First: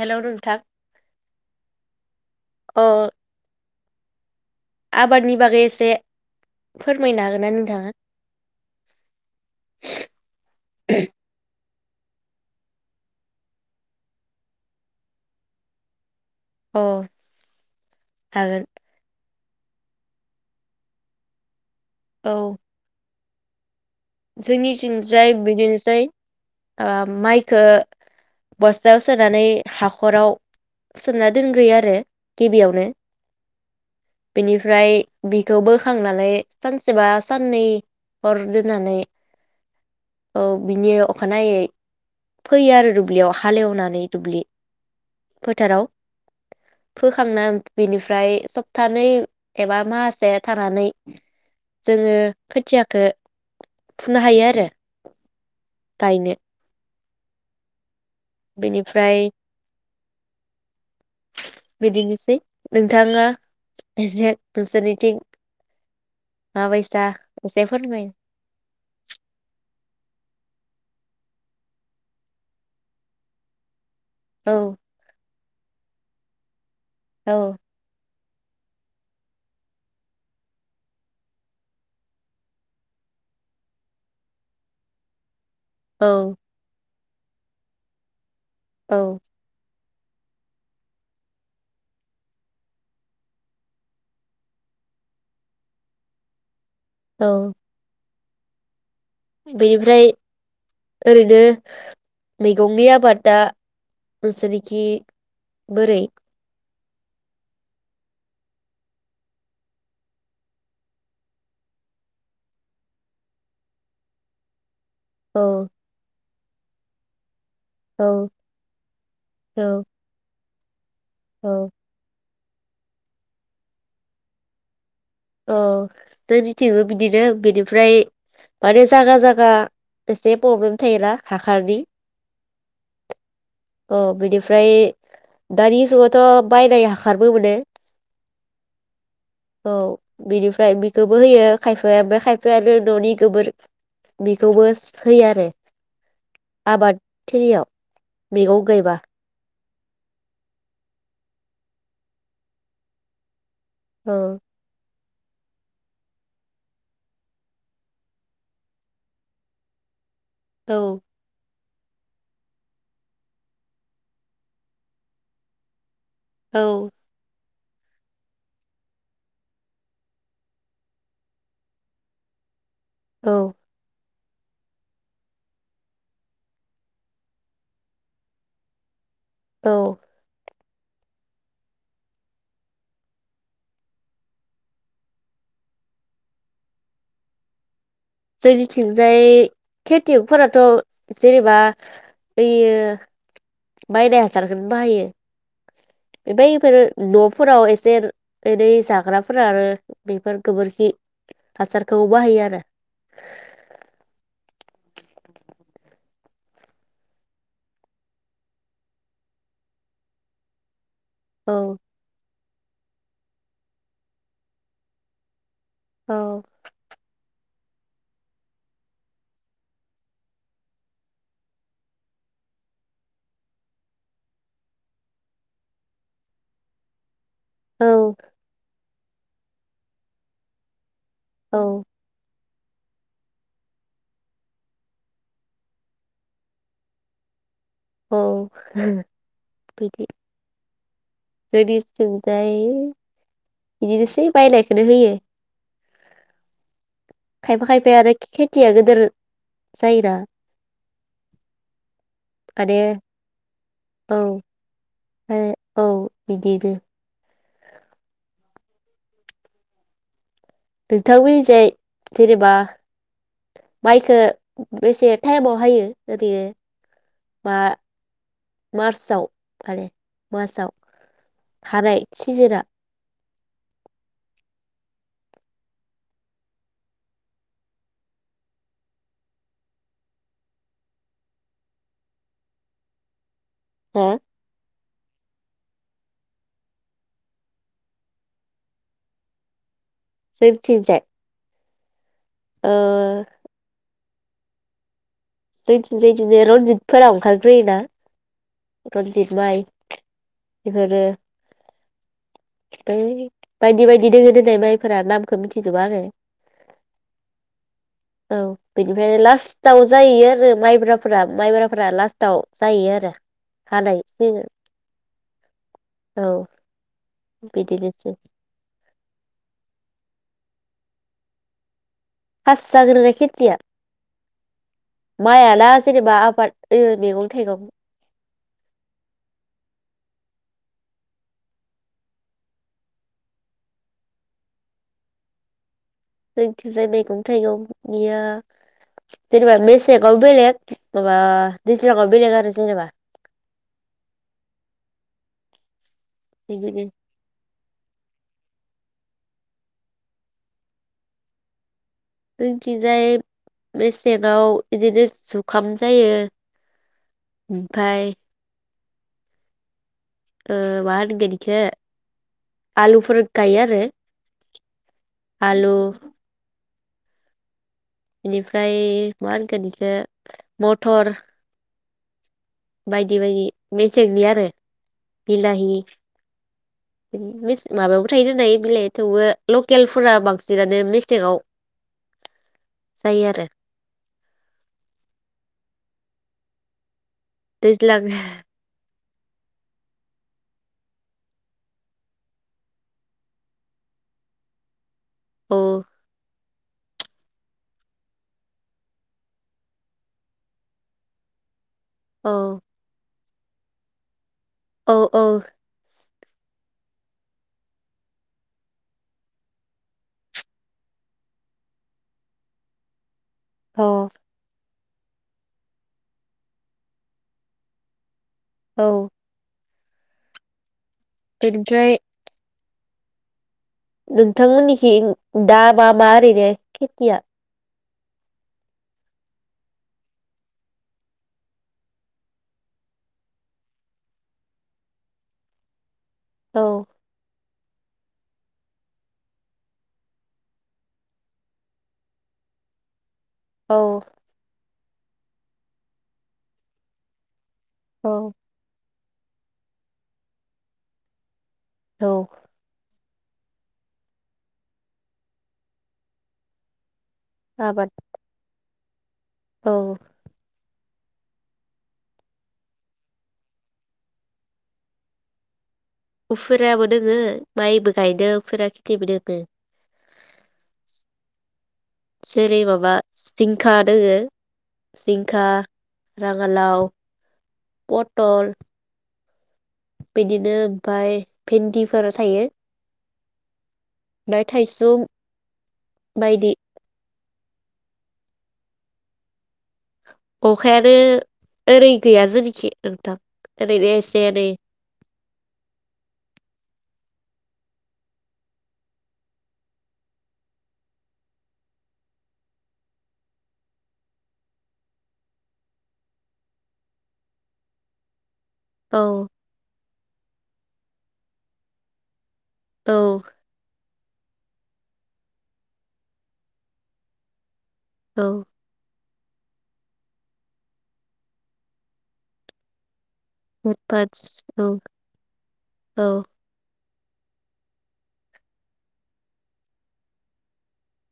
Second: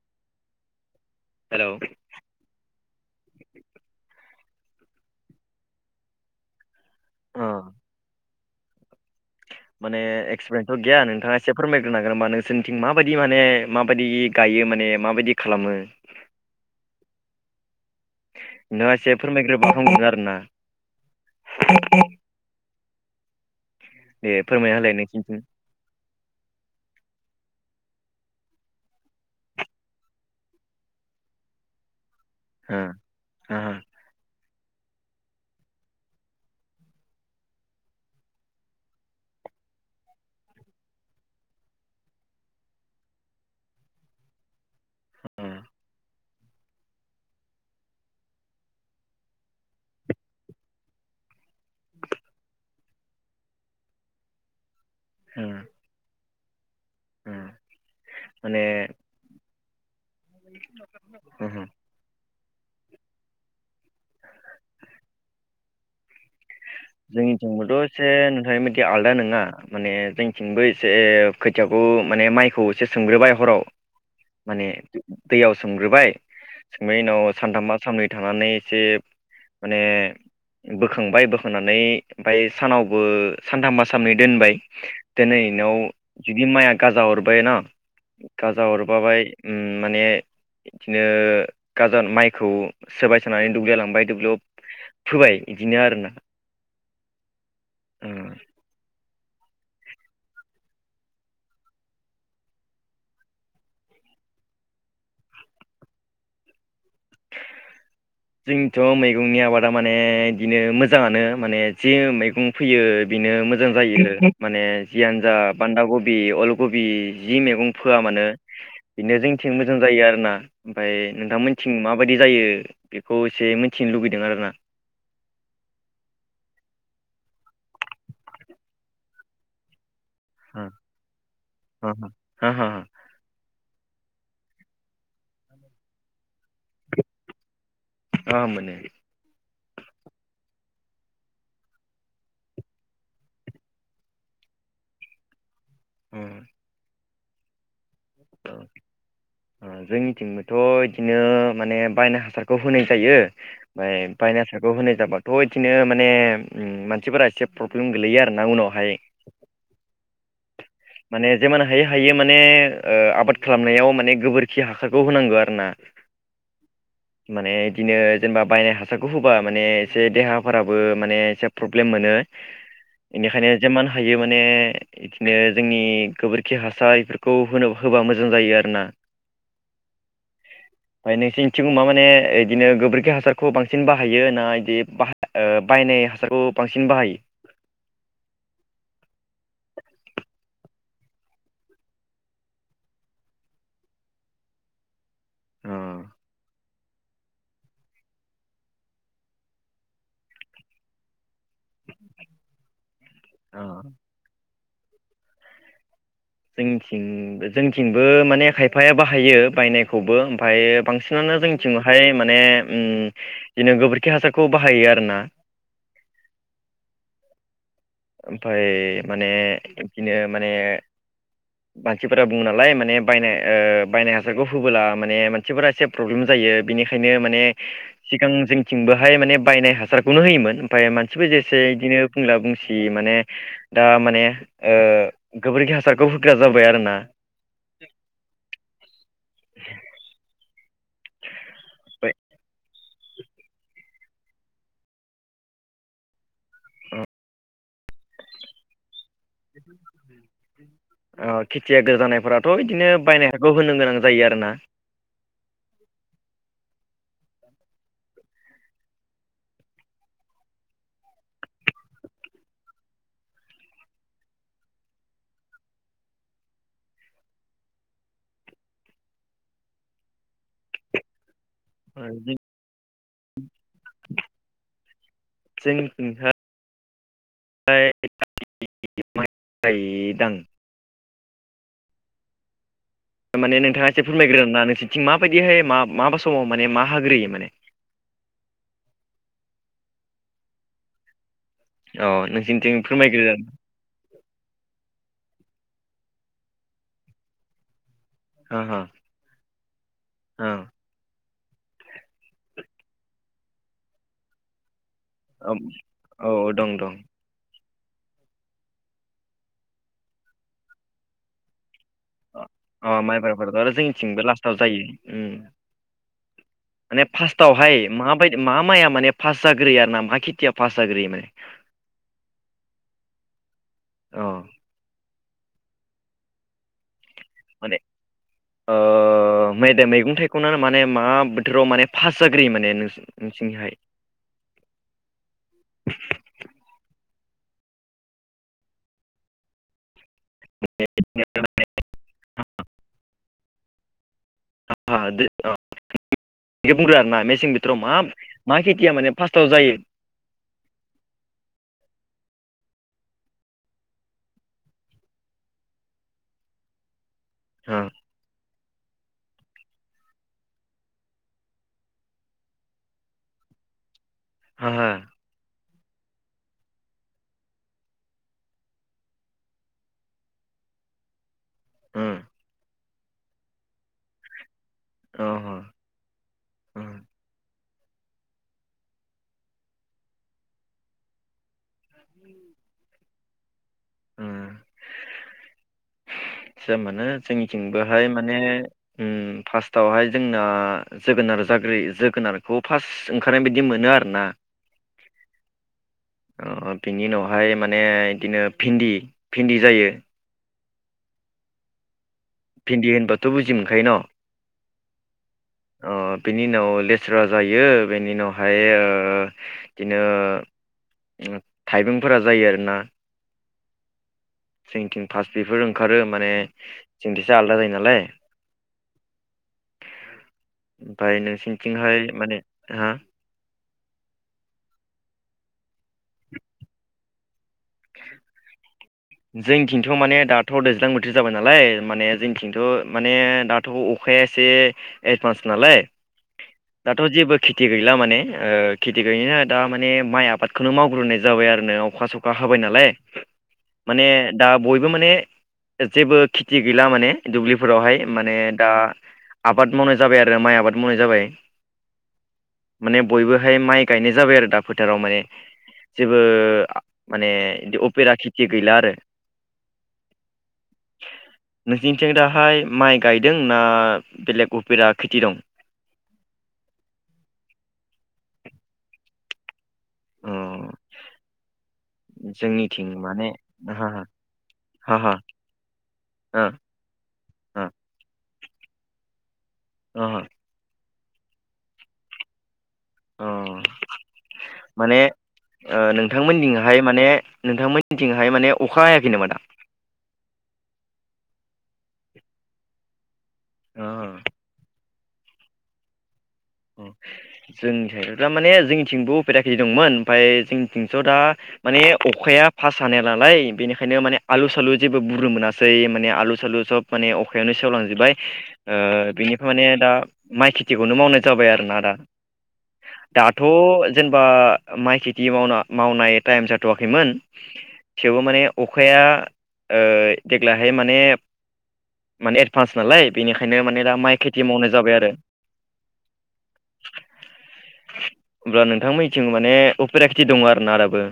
Hello नोंथां। Hello. अ आबादनि बागै एसे फोरमायनो अ हागोन ना नोंथाङा? माने एक्सपिरेन्टथ गैया नोंथाङा सेब फोरमायग्रोनो हागोन नामा नोंसोरनिथिं माबायदि माने माबायदि गायो माने माबायदि खालामो। अह। नोंआ सेब फोरमायग्रोबा हामगोमोन आरो ना। औ दे फोरमायना होलाय जोंनिथिंजाय नोंसिनिथिं बिदिनोसै। ओ माइखो बस्थायाव सोनानै हाखराव सोना दोनग्रोयो आरो। ओ गिबियावनो ओ बेनिफ फ्राय बिखो बोखांनानै सानसेबा साननै हर दोननानै। औ बिनि अखानायै फोयो आरो दुब्लियाव हालेवनानै दुब्लि ओ फोथाराव फोखांना बिनिफ्राय सबथानै एबा माहासे थानानै। जोङो खोथिया थो। फुनो हायो आरो। गायनो। ओम। बेनिफ्राय। [inaudible] ओहो बिदिनोसै नोंथाङा [unintelligible] नोंसोरनिथिं माबायसा जोंनिथिंबोथ' फोरमाय एसे नोंथां मोननिथि आलदा नङा माने जोंनिथिंबो एसे खोथियाखौ माने माइखौ एसे सोमग्रोबाय हराव औ माने दैयाव सोमग्रोबाय। सोमनायनि उनाव औ सानथामबा सामनै थानानै एसे माने बोखांबाय बो। होनानै ओमफाय सानावबो सानथामबा साननै दोनबाय दोनै नोव औ जुदि माया गाजा हर बायोन' गाजा औ हरबाबाय उम माने बिदिनो गाजा माइखौ सोबाय सोनानै दुब्लि लांबाय दुब्लियाव फोबाय बिदिनो आरो ना। औ उम। बेनिफ्राय ओरैनो मैगंनि आबादा नोंसोरनिखि बोरै? जोंनिथ' मैगंनि आबादा माने इदिनो मोजाङानो माने जे मैगं फैयो बेनो मोजां जायो माने जियानो जा औ बान्दागबि अलक गबि जि मेगं फोआ औ मानो बेनो जोंनिथिं औ मोजां जायो आरोना। फ्राय नोंथां औ मोननिथि माबायदि जायो बेखौ एसे मिथिनो लुबैदों आरोना । औ जोंनिथिंबो बिदिनो बेनिफ्राय माने जागा जागा एसे हा पब्लेम थायोना हाखारनि। हा हा अ बिनिफ्राय दानि जुगावथ' बायनाय हाखारबो मोनो। ओ मोनो। औ बिनिफ्राय बेखोबो होयो खायफाया ओमफाय खायफाया आरो न'नि गोबोर बेखौबोस होयो आरो। आबाद थिलिआव मेगं गायबा उम जोंनिथिंबोथ' इदिनो माने बायनाय हासारखौ होनाय जायो। आमफाय औ बायनाय हासारखौ होनाय जाबा थ' इथिनो माने उम मानसिफोरा एसे प्रब्लेम गोलैयो आरोना उनावहाय औ माने जेमाना हायो हायो माने ओ आबाद खालामनायाव माने गोबोरखि हाखारखौ होनांगौ आरो ना। औ। माने इदिनो जेनेबा बायनाय हासारखौ होबा माने एसे देहाफोराबो माने एसे प्रब्लेम मोनो। औ बेनिखायनो जेमान हायो। बेयो माने इदिनो जोंनि गोबोरखि हासार इफोरखौ होनो-होबा मो मोजां जायो आरोना। औ ओमफ्राय नोंसोरनिथिं मा-माने बिदिनो गोबोरखि हासारखौ बांसिन बाहायो ना बिदि बाहा- बायनाय हासारखौ बांसिन बाहायो जोंनिथिंजाय खेथियगफोराथ जेनेबा यो बायनाय हासारखौनो बाहायो। औ बैफोर न'फोराव एसे ओरै जाग्राफोरा आरो बेफोर गोबोरखि हासारखौ बाहायो आरो औ जोंथिं-जोंथिंबो माने खायफाया बाहायो बायनायखौबो ओमफ्राय बां नुनो औ जोंनिथिंहाय माने अम बिदिनो गोबोरखि हासारखौ बाहायो आरोना। औ ओमफाय माने बिदिनो माने मानसिफोरा बुङोनालाय माने बायनाय ओ बायनाय हासारखौ होबाला माने मानसिफोरा एसे प्रबलेम जायो बिनिखायनो माने औ सिगां जोंनि थिंबोहाय माने बायनाय हासारखौनो होयोमोन ओमफ्राय माने औ सोवजेसे बिदिनो बुंला बुंसि खि माने दा माने ओम गोबोरखि हासारखौ होग्रा जाबाय आरोना औ होम बिदि ओमफ्राय जोबिसथिंजाय बिदिनोसै बायनायखौनो होयो खायफा-खायफाया आरो खे-खेथिया गिदिर जायोना अ खिथियाक जानायफोराथ' माने बिदिनो बायनाय हारखौ होनो गोनां औ जायो आरोना। औ बिदिनो नोंथांमोननिजाय जेनेबा मायखो बेसे टायमाव हायो ओरैनो मा मार्चआव आरो मार्चआव हाराय सिजोरा जों नि थिं था इ इ गायो दां माने नोंथांङा एसे हो फोरमायग्रो आरोना नोंसिनि माबायदि हाय मा मा बा समाव माने मा हाग्रोयो माने जोंनिथिं जाय औ नोंसोरनिथिं फोरमायग्रो आ जोंनिथिं जायखि जाया रनजितफोरा ओंखारग्रोयोना? ओ रन्जित माय ओ बेफोरो थै बाइदि बाइदि [unintelligible] फोरा नामखौ औ मिथिजोबा आङो औ दं दं औ बेनिफ्राय लास्टाव जाहैयो आरो मायब्राफोरा मायब्रा अ अ मायबारफोरथ' आरो हानाय जोंनिथिंबो सिजोन लास्टाव जायो ओम औ माने फार्स्टआवहाय बिदिनोसै माबायदि मा माइया माने फार्स्ट जाग्रोयो आरोना मा खिथिया फास जाग्रोयो माने फास जाग्रोनाय खेथिया अ मायाना जेनेबा आबाद ओ मेगं थायगं औ मैदेम मैगं थाइगङा माने मा बोथोराव माने फास जाग्रोयो माने नोंसिनिहाय जोंथिंजाय मैगं थाइगंनिया जेनेबा मेस बेलेग माबा दैज्लां आव बेलेग आरो जेनेबा [unintelligible] दै ओ बियो बिदिनो बुंदो आरोना मेसें बो बोथोराव मा मा खेथिया माने फासत जायो जोंनिथिंजाय मेसेंङाव इदिनो जुखाम जायो। हा औमफाय ओ माहोनगोन इखो आलुफोर गायो आरो। हा हा हेल' बेनिफ्राय मा होनगोन इखौ मटर ओ बायदि बायदि मेसेंनि आरो अ बिलाहि उम बिनिफ्राय मिथ माबायावबो थायो दायो बिलाइ थेवबो लकेलफोरा बांसिनानो मेसेङाव उम जायो आरो। उम [unintelligible] जोंनि थिं दैज्लां बोहाय माने ओम फासतावहाय जोंना जोगोनार जाग्रो जोगोनारखौ फास ओंखारनाय बायदि मोनो आरोना ओ ओ बिनि उनावहाय माने बिदिनो फिन्दि फिन्दि जायो। औ भिन्दि होनबा थ' बुजि मोनखायो न? औ औ ओ बिनि उनाव लेस्रा जायो बेनि उनावहाय ओ बिदिनो ओ थाइबेंफोरा जायो आरोना। औ जोंनिथिं फास बेफोरो ओंखारो माने जोंनिथिंजा आलादा जायो नालाय औ ओमफ्राय बेनिफ्राय नोंसिनिथिंहाय माने हा नोंथांमोननिखि दा। मा मा ओरैनो खोथिया [inaudible] जोंथिंथ माने दाथ' दैज्लां बोथोर जाबाय नालाय माने जोंनिथिंथ माने दाथ' अखाया एसे एडभान्स नालाय। औ दाथ जे खेथि गैला माने ओ खेथि गैयैनो दा माने माइ आबादखौनो मावग्रोनाय जाबाय आरो नों अखा सखा होबाय नालाय। औ माने दा बयबो माने जेबो खिकि गैला माने दुब्लि फोरावहाय औ माने दा आबाद मावनाय जाबाय आरो माइ आबाद मावनाय जाबाय। औ। माने बयबोहाय माइ गायनाय जाबाय आरो दा फोथाराव माने जेबो माने इदि आबाद उपेरा खिथि बिलारो औ। नोंसोरनिथिं दाहाय माइ गायदों ना बेलेग उफेरा खेथि दं? उफोराबो दोङो माइबो गायदों उफेरा खिथिबो दोङो। अ। जेरै जोंनिथिं माबा माने जिंखा हा हा दोङो हा हा जिंखा हा राङालाव अ पथल बिदिनो ओमाय भेन्दिफोर थायो। अ। ओमफ्राय माने थाइसुम बायदि नोंथांमोननिंहाय माने नोंथांमोननिथिंहाय माने अखा हायाखै नामा दा। अखायानो ओरै गैया जोंनिखि नोंथां। ओरैनो अ एसे एनै जोंनिथाय दा माने जोंनिथिंबो उफेरा खेथि दंमोन ओमफ्राय जोंनिथिंथ दा माने अखाया फास हानाया नालाय बेनिखायनो माने आलु सालु जेबो बुरुनो मोनासै माने आलु सालु सब माने अखायानो सेवलांजोबबाय। ओ औ बेनिफ्राय माने दा माइ खि खेथि खौनो मावनाय जाबाय आरोना दा औ दाथ' जेनेबा माइ खेथि मावना मावनाय टाइम जाथ'वाखैमोन। थेवबो औ माने अखाया ओ देग्लायहाय माने माने एडभान्स नालाय बेनिखायनो माने दा माइ हेदपाटस खेथि औ मावनाय जाबाय आरो। औ। होमब्ला नोंथांमोनथिं माने अपेरा खिथि दङ आरो ना दाबो।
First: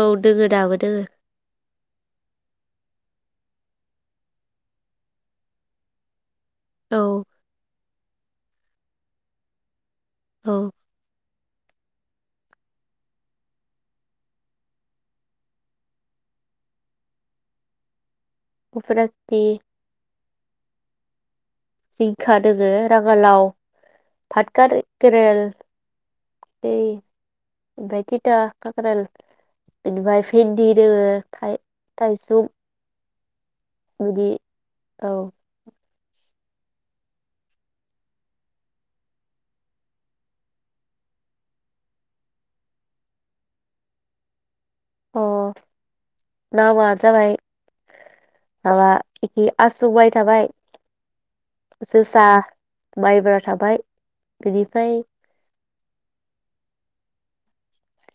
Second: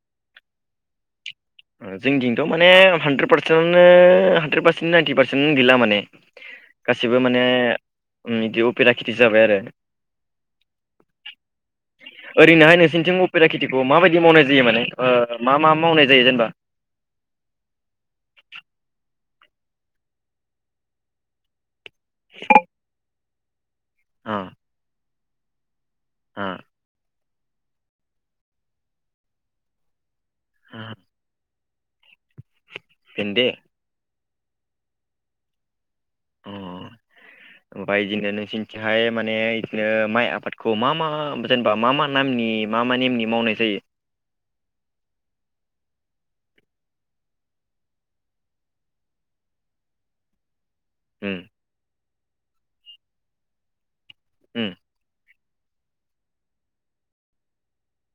औ दोङो दाबो दोङो। जों दिंथ' माने हानद्रेद पारसेन्टनो हानद्रेद पारसेन्ट नाइनटि पारसेन्ट गैला माने । औ गासिबो माने उम इदि उफेरा खेथि जाबाय आरो। औ ओरैहाय नोंसिनिथिं उपेरा खेथिखौ माबायदि मावनाय जायो माने ओ मा मा मावनाय जायो जेनेबा? उफोराथि जिंखा दोङो राङालाव अ फाट गारो गोरेल अ दै आमफाय तिता खाख्रेल बिनिफाय भिन्दि अ दोङो फ्राय [unintelligible] फेनन्दिं बिदि औ ओ ओमफाय इदिनो नोंसोरनिथिंहाय माने इदिनो माइ आबादखौ मा मा जेनेबा मा मा नामनि मा मा नेमनि मावनाय जायो? अ नामा जाबाय माबा एखि आसुबाय थाबाय उम [unintelligible] [unintelligible] माइब्रा थाबाय उम बिनिफ्राय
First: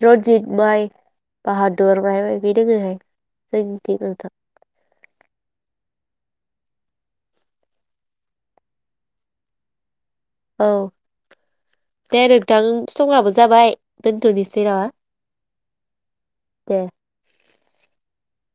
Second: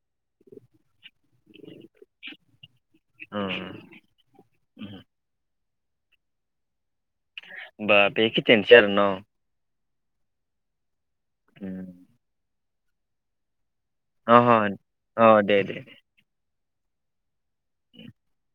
रनजित माइ बाहादुर माय बेदि दोङोहाय अ जोंनिथिंबो नोंथां। बाबे खिनियानोसै आरो न औ [unintelligible] थां समाबो जाबाय। अह दोनथ'नोसै नामा अ' दे दे दे [unintelligible]